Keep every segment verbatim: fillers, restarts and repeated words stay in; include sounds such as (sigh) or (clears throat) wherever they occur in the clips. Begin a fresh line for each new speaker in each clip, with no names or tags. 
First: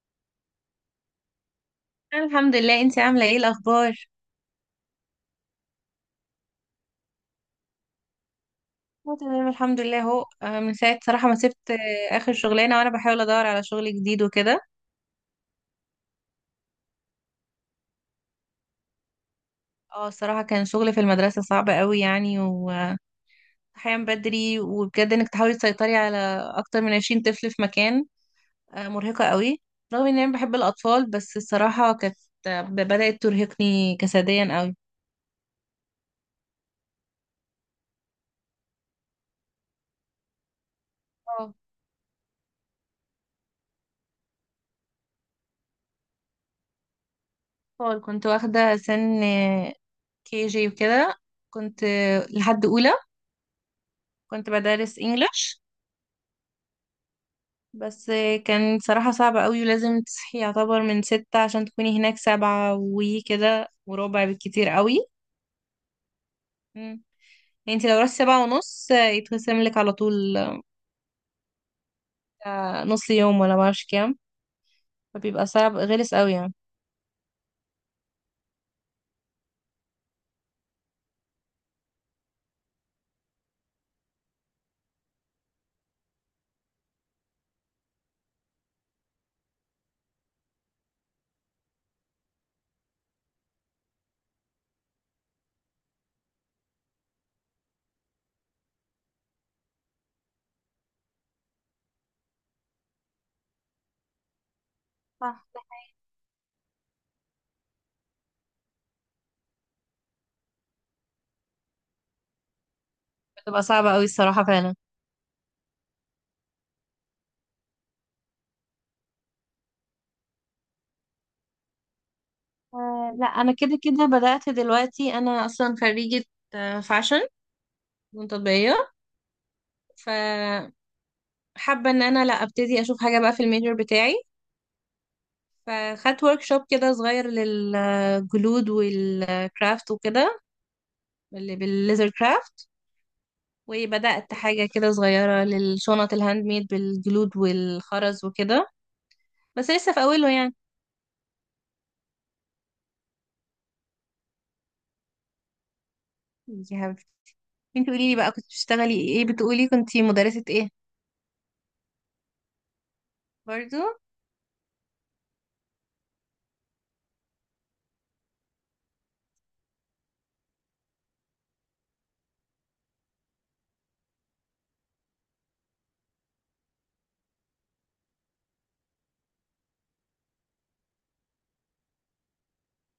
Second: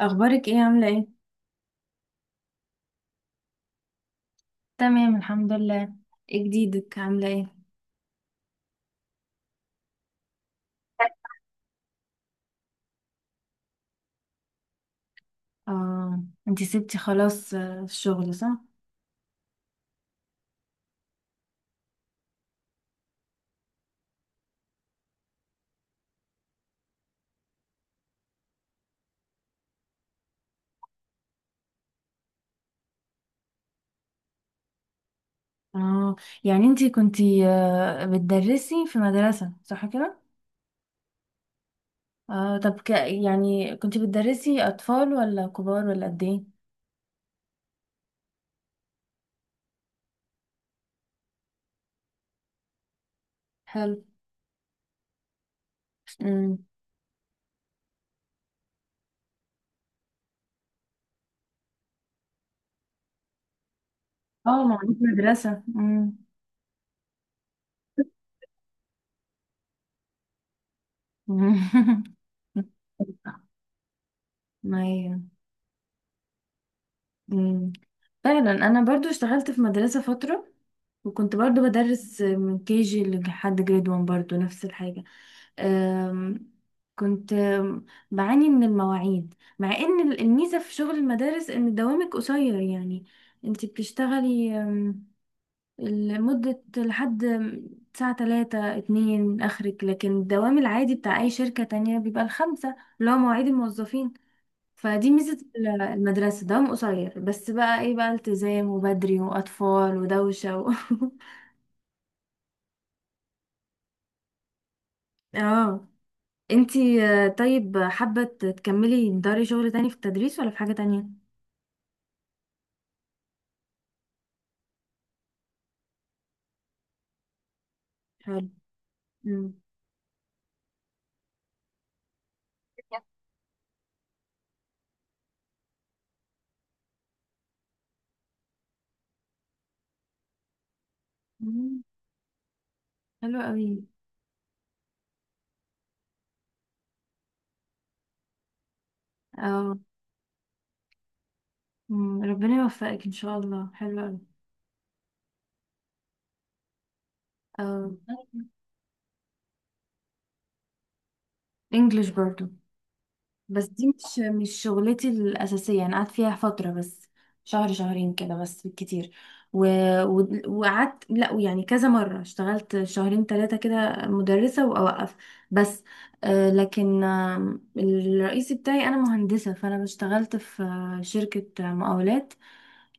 اخبارك ايه؟ عامله ايه؟
الحمد لله، انتي عامله ايه الاخبار؟
تمام، الحمد لله. ايه جديدك؟ عامله ايه؟
اه تمام، الحمد لله اهو. آه، من ساعه صراحه
(laughs)
ما سبت آه، اخر شغلانه، وانا بحاول ادور على شغل جديد وكده.
اه. انتي سبتي خلاص، آه، الشغل، صح؟
اه، الصراحه كان شغل في المدرسه صعب قوي يعني، وصحيان بدري. وبجد انك تحاولي تسيطري على اكتر من 20 طفل في مكان. آه، مرهقه قوي. رغم ان انا بحب الاطفال، بس الصراحه كانت آه، بدات ترهقني جسديا قوي.
اه. يعني انتي كنتي آه، بتدرسي في مدرسه، صح كده؟
اه،
اه، طب، ك... يعني كنتي بتدرسي اطفال ولا كبار، ولا قد ايه؟
اطفال. كنت واخده سن كي جي وكده. كنت آه، لحد اولى.
حلو.
كنت بدرس انجلش
امم.
بس. كان صراحة صعب قوي، ولازم تصحي يعتبر من ستة عشان تكوني هناك سبعة وكده وربع
اه،
بالكتير
ما عنديش
قوي.
مدرسة. امم.
مم. يعني انت لو رحتي سبعة ونص آه، يتخصم لك على طول.
(laughs)
آه، نص يوم ولا معرفش كام.
ايوه.
فبيبقى صعب غلس قوي يعني.
مم. فعلا انا برضو اشتغلت في مدرسة فترة، وكنت برضو بدرس من كي جي لحد جريد واحد، برضو نفس الحاجة. أم، كنت أم، بعاني من المواعيد، مع ان ال- الميزة في شغل المدارس ان دوامك قصير، يعني انت بتشتغلي، أم، لمدة، لحد ساعة تلاتة اتنين اخرك، لكن الدوام العادي بتاع اي شركة تانية بيبقى الخمسة، اللي هو مواعيد الموظفين. فدي ميزة
صح.
ال- المدرسة، دوام قصير، بس بقى ايه بقى التزام وبدري وأطفال ودوشة و...
بتبقى صعبة قوي الصراحة، فعلا.
(laughs) اه. انتي، آه، طيب، حابة تكملي تداري شغل تاني في التدريس ولا في حاجة تانية؟
آه لا، أنا كده كده بدأت دلوقتي. أنا أصلا خريجة آه، فاشن، فنون
حلو.
تطبيقية.
مم.
فحابة إن أنا لا أبتدي أشوف حاجة بقى في الميجر بتاعي. فخدت ورك شوب كده صغير للجلود والكرافت وكده، اللي
مم.
بالليزر كرافت.
حلو قوي.
وبدأت حاجة كده صغيرة للشنط الهاند ميد بالجلود والخرز وكده، بس
اه.
لسه في أوله يعني.
مم. ربنا يوفقك ان شاء الله، حلو قوي.
يا حبيبتي.
اه.
انتي قوليلي بقى، كنت بتشتغلي ايه؟ بتقولي كنتي مدرسة ايه؟
انجلش برضو. بس
برضو.
دي مش مش شغلتي الأساسية، أنا قعدت فيها فترة بس. شهر شهرين كده، بس بالكتير. و... و... وقعدت، لا يعني كذا مرة اشتغلت شهرين ثلاثة كده مدرسة وأوقف. بس. آه لكن، آه الرئيسي بتاعي أنا مهندسة، فأنا اشتغلت في آه، شركة مقاولات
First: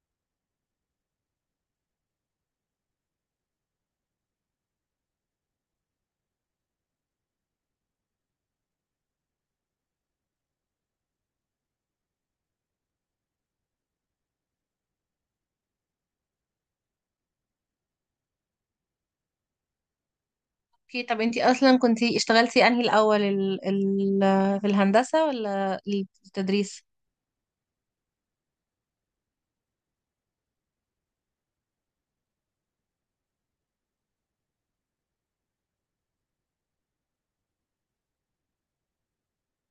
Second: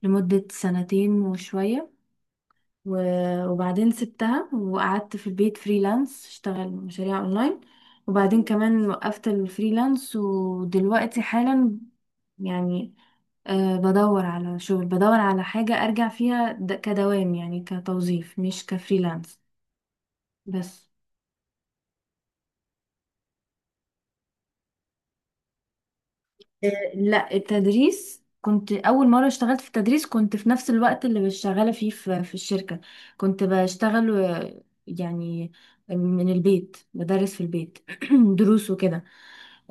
لمدة سنتين وشوية. و- وبعدين سبتها وقعدت في البيت فريلانس، اشتغل مشاريع اونلاين. وبعدين كمان وقفت الفريلانس، ودلوقتي حالا، يعني، أه، بدور على شغل، بدور على حاجة ارجع فيها د- كدوام، يعني كتوظيف مش كفريلانس. بس.
اوكي، طب انتي اصلا كنتي اشتغلتي انهي الأول، ال... ال... في الهندسة ولا
آه،
التدريس؟
لا، التدريس كنت اول مره اشتغلت في التدريس، كنت في نفس الوقت اللي شغاله فيه في في الشركه. كنت بشتغل، آه، يعني من البيت، بدرس في البيت. (clears throat) دروس وكده.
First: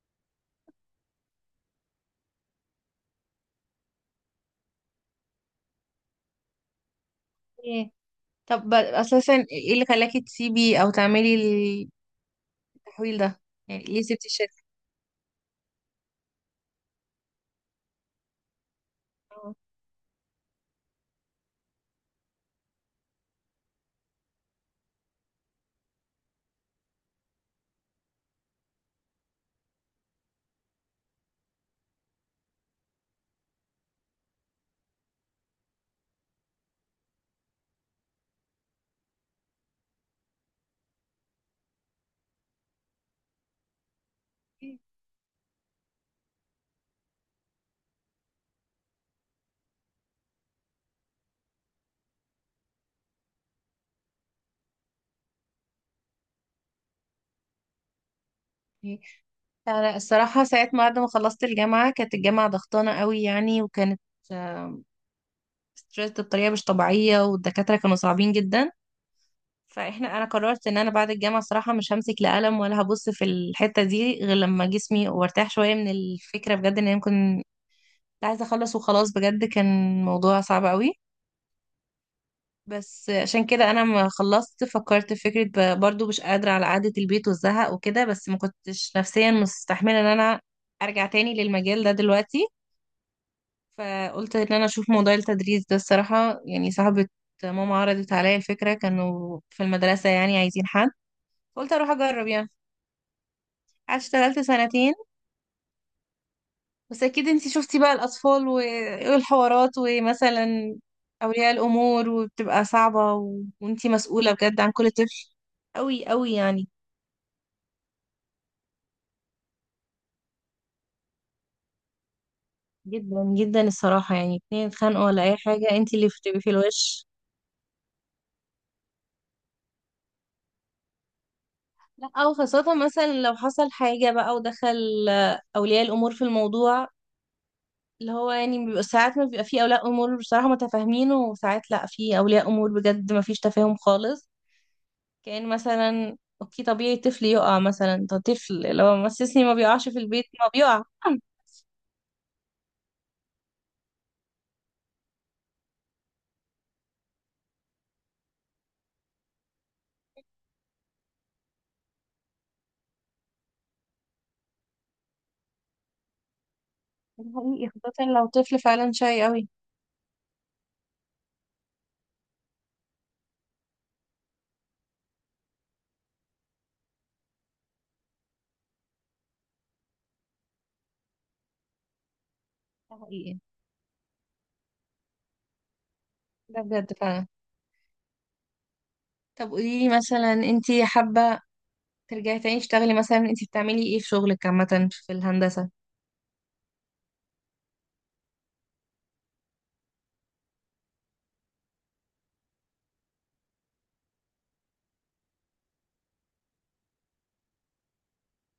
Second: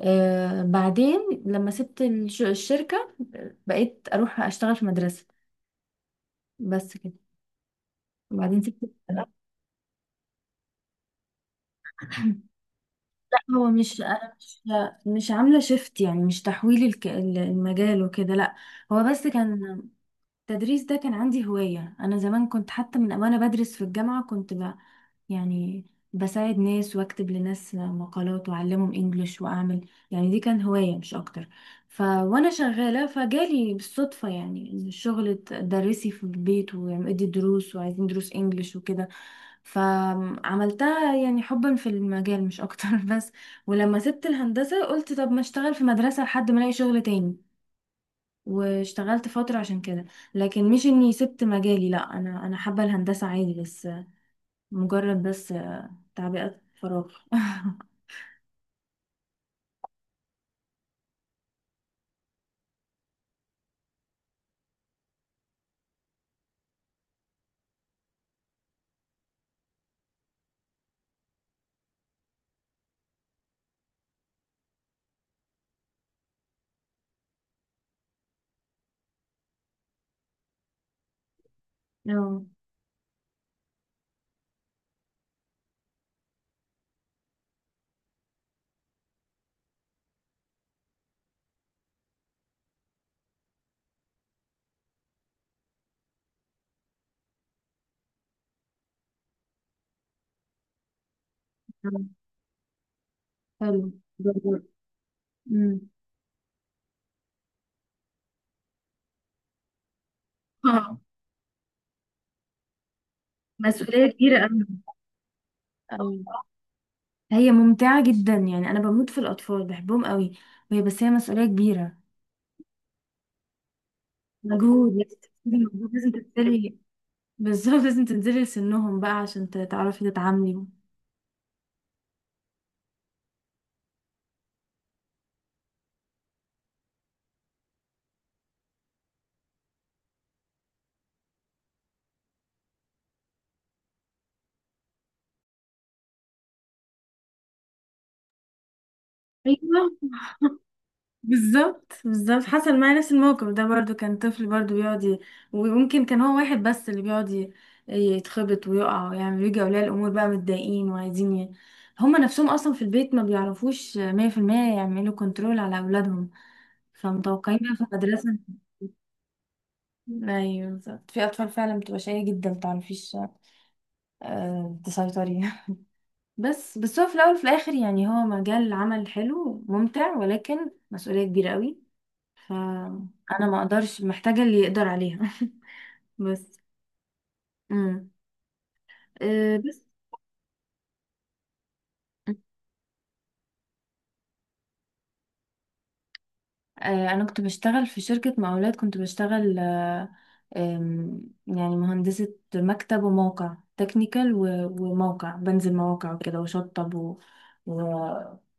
آه، بعدين لما سبت الش- الشركه، آه، بقيت اروح اشتغل في مدرسه. بس كده.
ايه.
وبعدين
طب
سبت. (clears throat)
أساسا ايه اللي خلاكي تسيبي أو تعملي التحويل
لا،
ده؟
هو
يعني
مش
ليه سبتي
انا، مش
الشركة؟
مش عامله شيفت، يعني مش تحويل الك- المجال وكده، لا. هو بس كان، التدريس ده كان عندي هواية. أنا زمان كنت حتى من وأنا بدرس في الجامعة كنت ب... يعني بساعد ناس، وأكتب لناس مقالات، وأعلمهم إنجليش وأعمل، يعني دي كان هواية مش أكتر. ف، وأنا شغالة فجالي بالصدفة، يعني إن الشغل تدرسي في البيت وادي دروس، وعايزين دروس إنجليش وكده. فعملتها، يعني حبا في المجال مش أكتر. (laughs) بس، ولما سبت الهندسة قلت، طب ما أشتغل في مدرسة لحد ما ألاقي شغل تاني. واشتغلت فترة عشان كده. لكن مش اني سبت مجالي، لا، انا انا حابة الهندسة عادي، بس، مجرد، بس تعبئة فراغ.
انا الصراحه ساعه ما بعد ما خلصت الجامعه، كانت الجامعه ضغطانه قوي يعني، وكانت ستريس بطريقه مش طبيعيه، والدكاتره كانوا صعبين جدا. فاحنا انا قررت ان انا بعد الجامعه الصراحه مش همسك لا قلم ولا هبص في الحته دي، غير لما جسمي وارتاح شويه من الفكره بجد، ان انا ممكن عايزه اخلص وخلاص. بجد كان موضوع صعب قوي.
(laughs) اه.
بس عشان كده انا ما خلصت فكرت في فكره، ب- برضو مش قادره على قعده البيت والزهق وكده، بس ما كنتش نفسيا مستحمله ان انا ارجع تاني للمجال ده دلوقتي. فقلت ان انا اشوف موضوع التدريس ده، الصراحه يعني صاحبه ماما عرضت عليا الفكره، كانوا في المدرسه يعني عايزين حد. قلت اروح اجرب يعني.
حلو.
قعدت اشتغلت
جميل.
سنتين.
مم.
بس اكيد انتي شفتي بقى الاطفال و- والحوارات،
(laughs)
ومثلا
آه،
اولياء الامور، وبتبقى صعبه و... وانتي
مسؤولية
مسؤوله
كبيرة أوي.
بجد عن كل طفل. قوي
أوي.
قوي يعني.
هي ممتعة جدا، يعني أنا بموت في الأطفال، بحبهم قوي. وهي بس هي مسؤولية كبيرة.
جدا جدا الصراحة، يعني اتنين
مجهود،
اتخانقوا
لازم
ولا أي
تبذلي
حاجة
مجهود،
انتي اللي
لازم
بتبقي في
تبذلي. (laughs)
الوش.
بالظبط، لازم تنزلي لسنهم بقى عشان ت- تعرفي تتعاملي.
لا، أو خاصة مثلا لو حصل حاجة بقى ودخل آه، أولياء الأمور في الموضوع. اللي هو يعني بيبقى ساعات ما بيبقى في أولياء أمور بصراحة متفاهمين، وساعات لا، في أولياء أمور بجد ما فيش تفاهم خالص. كأن مثلا، اوكي طبيعي طفل يقع، مثلا ده طفل لو مسسني ما بيقعش
أيوة،
في البيت ما بيقع. (laughs)
بالظبط، بالظبط حصل معايا نفس الموقف ده، برضو كان طفل، برضو بيقعد ي- ويمكن كان هو واحد بس اللي بيقعد ي- يتخبط ويقع ويعمل، يجي اولياء الامور بقى متضايقين وعايزين ي... هما نفسهم اصلا في البيت ما بيعرفوش مية في المية يعملوا كنترول على اولادهم،
ده
فمتوقعين
حقيقي،
بقى في
خاصة لو
المدرسة.
طفل فعلا شاي قوي.
ايوه، بالظبط، في اطفال فعلا بتبقى شقية جدا، متعرفيش آه، تسيطري. (laughs) بس بس هو في الاول وفي الاخر، يعني هو مجال عمل حلو ممتع، ولكن مسؤولية كبيرة قوي.
ده
فانا
حقيقي.
ما اقدرش، محتاجة اللي يقدر عليها. (laughs)
ده
بس.
بجد فعلا.
امم.
طب
أه، بس،
قوليلي مثلا، انتي حابة ترجعي تاني تشتغلي؟ مثلا انت بتعملي ايه في شغلك عامة في الهندسة؟
آه، انا كنت بشتغل في شركة مقاولات، كنت بشتغل، آه، آم، يعني مهندسة مكتب وموقع تكنيكال، وموقع بنزل مواقع وكده، وشطب و و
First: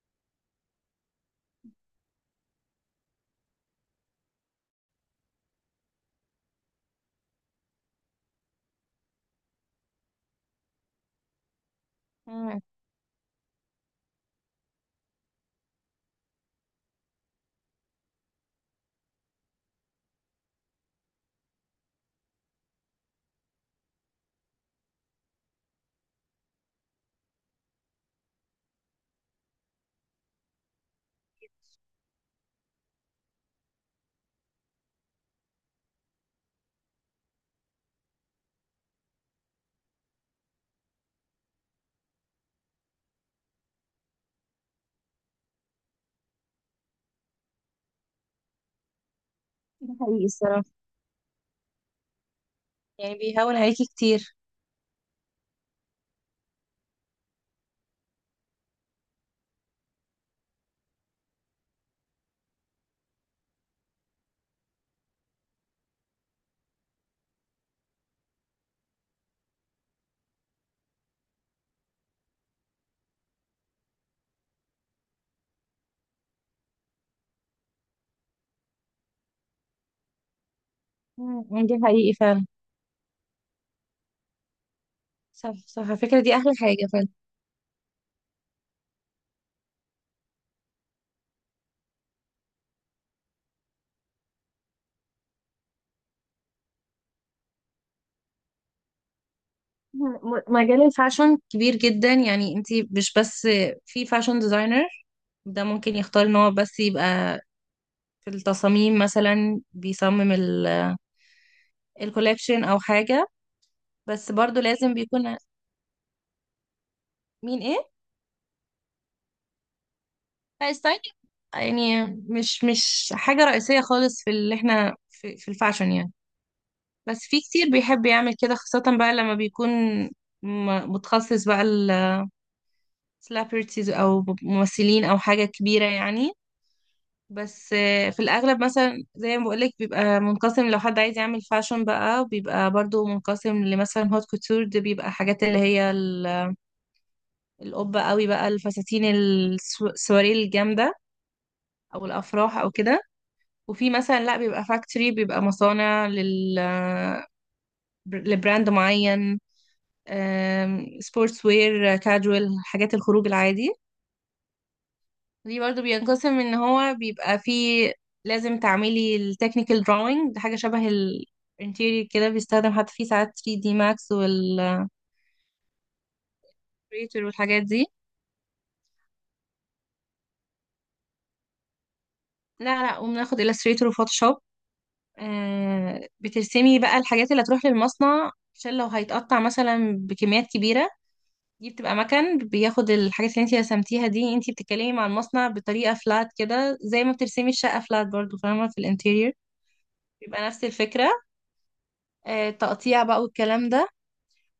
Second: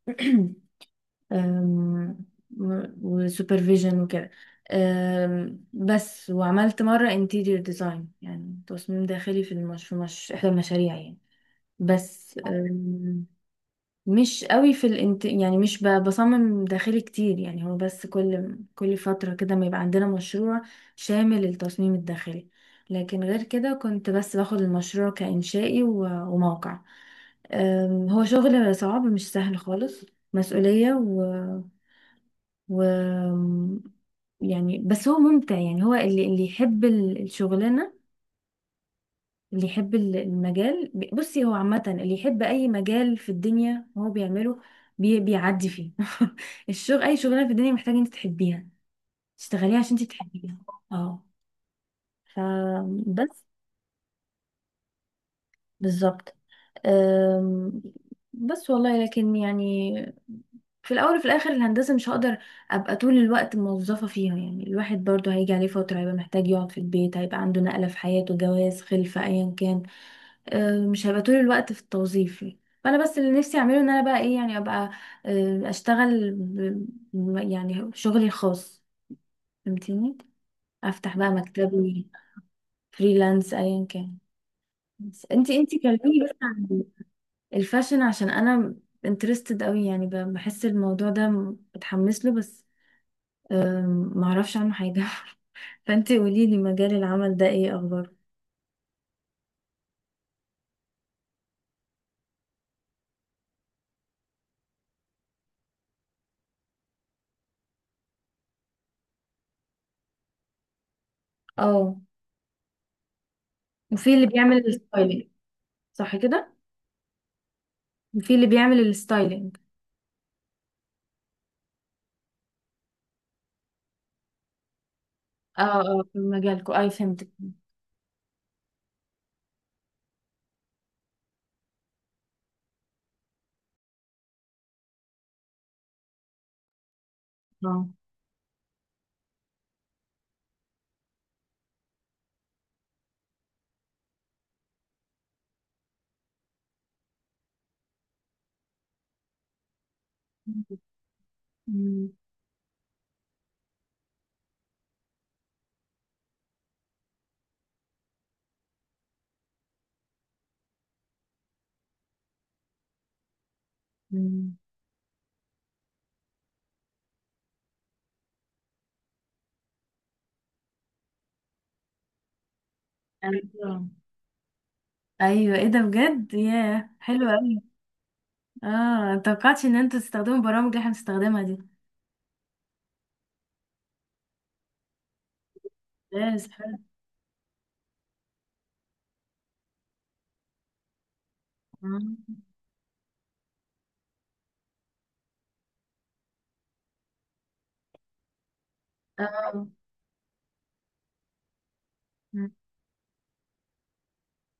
(clears throat) آم، و- وسوبرفيجن وكده. آم، بس وعملت مرة انتيريور ديزاين، يعني تصميم داخلي، في المش... في مش... احدى المشاريع، يعني. بس
مم،
مش قوي في الانت... يعني مش ب... بصمم داخلي كتير، يعني هو بس كل كل فترة كده ما يبقى عندنا مشروع شامل للتصميم الداخلي. لكن غير كده كنت بس باخد المشروع كإنشائي و... وموقع. أم، هو شغل صعب، مش سهل خالص، مسؤولية و... و... يعني بس هو ممتع، يعني هو اللي اللي يحب ال- الشغلانة، اللي يحب ال- المجال، ب- بصي، هو عامة اللي يحب أي مجال في الدنيا هو بيعمله، بي بيعدي فيه. (laughs) الشغل، أي شغلانة في الدنيا محتاجة أنت تحبيها، تشتغليها
ده
عشان أنت
حقيقي
تحبيها.
الصراحة.
اه.
يعني
فبس.
بيهون عليكي كتير.
بالظبط. أم، بس والله، لكن يعني في الأول وفي الآخر، الهندسة مش هقدر أبقى طول الوقت موظفة فيها، يعني الواحد برضو هيجي عليه فترة هيبقى محتاج يقعد في البيت، هيبقى عنده نقلة في حياته، جواز، خلفة، أيا كان. آه، مش هبقى طول الوقت في التوظيف. فانا بس اللي نفسي اعمله، ان انا بقى ايه، يعني ابقى، آه، اشتغل ب- ب- يعني شغلي الخاص. فهمتيني؟ افتح بقى
مم، ده
مكتبي،
حقيقي فعلا.
فريلانس ايا كان. بس
صح،
انتي انتي
صح، على فكرة
كلميني
دي
بس
أحلى
عن
حاجة فعلا.
الفاشن، عشان انا انترستد قوي، يعني ب- بحس الموضوع ده م- بتحمس له، بس آم، معرفش عنه حاجة. (laughs) فانتي قوليلي، مجال العمل ده ايه اخباره؟
مم، مجال الفاشن كبير جدا، يعني انت مش بس في فاشن ديزاينر. ده ممكن يختار ان هو بس يبقى في التصاميم، مثلا بيصمم ال-
اه.
الكوليكشن او حاجة.
وفي اللي
بس برضو
بيعمل
لازم
الستايلينج.
بيكون.
صح كده.
مين ايه.
وفي اللي بيعمل الستايلينج.
لا، ستايل يعني مش مش حاجة رئيسية خالص في اللي احنا في, في
اه،
الفاشن
اه،
يعني.
في مجالكم، اي،
بس
فهمتك.
في كتير بيحب يعمل كده، خاصة بقى لما بيكون م- متخصص بقى السليبرتيز او ممثلين او حاجة كبيرة يعني. بس
اه.
آه، في الاغلب مثلا زي ما بقولك بيبقى منقسم. لو حد عايز يعمل فاشن بقى، بيبقى برضو منقسم لمثلا هوت كوتور. دي بيبقى حاجات اللي هي ال- القبة قوي بقى، الفساتين السو- السواري الجامدة، او
أمم،
الافراح او كده. وفي مثلا لا، بيبقى فاكتوري، بيبقى مصانع لل لبراند معين، سبورتس وير، كاجوال، حاجات الخروج العادي.
أمم.
دي برضو بينقسم ان هو بيبقى فيه. لازم تعملي التكنيكال drawing، ده حاجة شبه الانتيريور كده، بيستخدم حتى فيه ساعات ثري دي
ايوه،
Max والإلستريتور
ايوه، ايه ده بجد، ياه، حلو قوي.
والحاجات دي.
اه، متوقعتش ان انتوا تستخدموا برامج اللي احنا بنستخدمها دي.
لا، لا، وبناخد إلستريتور وفوتوشوب. آه
بس حلو.
بترسمي بقى الحاجات اللي هتروح للمصنع، عشان لو هيتقطع مثلا بكميات كبيرة. دي بتبقى
اه.
مكان بياخد الحاجات اللي انت رسمتيها دي، انت بتتكلمي مع المصنع بطريقة فلات كده، زي ما بترسمي الشقة فلات برضو، فاهمة، في الانتيريور.
آه.
بيبقى نفس الفكرة. آه،
أمم.
تقطيع بقى والكلام ده.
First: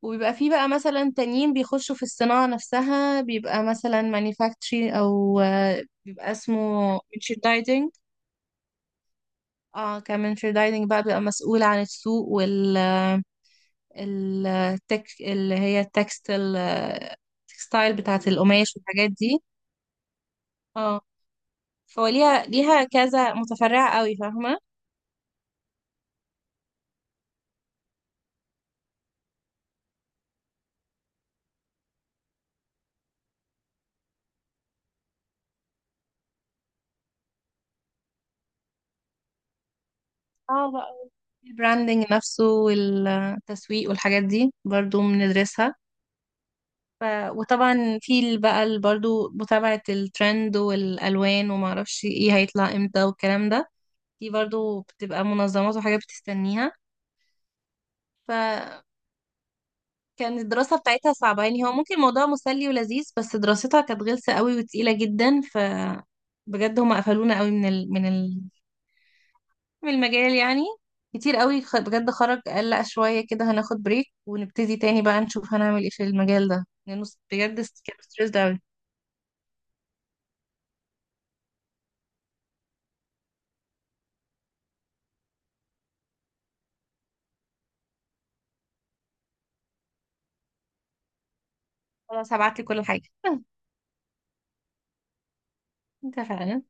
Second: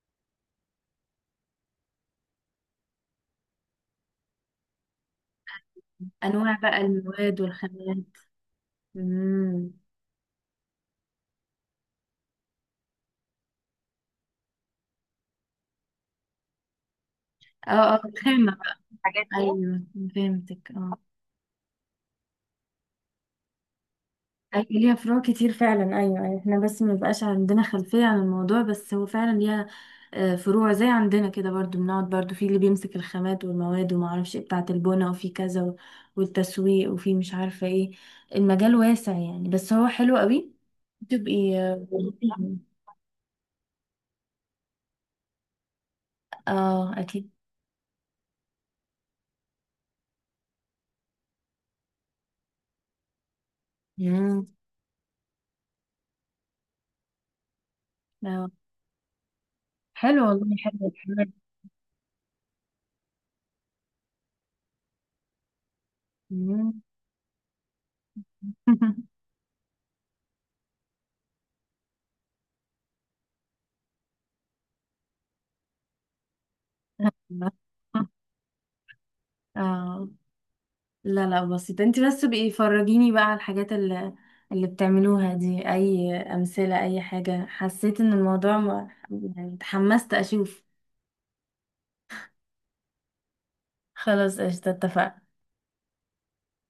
وبيبقى فيه بقى مثلا تانيين بيخشوا في الصناعة نفسها، بيبقى مثلا مانيفاكتشري، او آه، بيبقى
انواع بقى
اسمه
المواد
merchandising.
والخامات. أمم.
اه، كمرشندايزنج بقى بيبقى مسؤول عن السوق وال ال- التك اللي هي التكستل
اه،
التكستايل
اه،
بتاعة
الخامة
القماش
بقى،
والحاجات
الحاجات دي،
دي.
ايوه. فهمتك. اه.
اه، فليها ليها كذا متفرعة قوي، فاهمة.
أيوة، ليها فروع كتير فعلا، أيوة، أيوة، احنا بس ما بيبقاش عندنا خلفية عن الموضوع، بس هو فعلا ليها آه، فروع زي عندنا كده، برضو بنقعد برضو في اللي بيمسك الخامات والمواد، وما اعرفش ايه بتاعة البنا، وفي كذا و- والتسويق، وفي مش عارفة ايه، المجال واسع، يعني بس هو حلو قوي.
اه بقى،
تبقي اه.
البراندنج نفسه والتسويق والحاجات دي برضو بندرسها.
آه،
ف...
اكيد.
وطبعا في ال- بقى ال- برضو متابعة الترند والألوان وما اعرفش ايه هيطلع امتى والكلام ده. دي
مم.
برضو بتبقى منظمات وحاجات بتستنيها.
آه.
فكان
حلو والله،
الدراسة
حلو
بتاعتها
حلو.
صعبة، يعني هو ممكن الموضوع مسلي ولذيذ، بس دراستها كانت غلسة قوي وتقيلة جدا. ف بجد
مم.
هما قفلونا قوي من ال... من
(laughs)
في المجال يعني. كتير قوي، خ- بجد خرج قال لا، شوية كده هناخد بريك ونبتدي تاني بقى، نشوف هنعمل ايه في المجال ده، لأنه س- بجد س- كان ستريسد أوي.
اه. لا، لا، بسيطة، انت بس بقي فرجيني بقى على الحاجات اللي اللي بتعملوها دي، اي امثلة، اي حاجة حسيت ان الموضوع ما- يعني اتحمست اشوف.
خلاص هبعتلي كل حاجة. (laughs)
خلاص، قشطة، اتفقنا.
اتفقنا.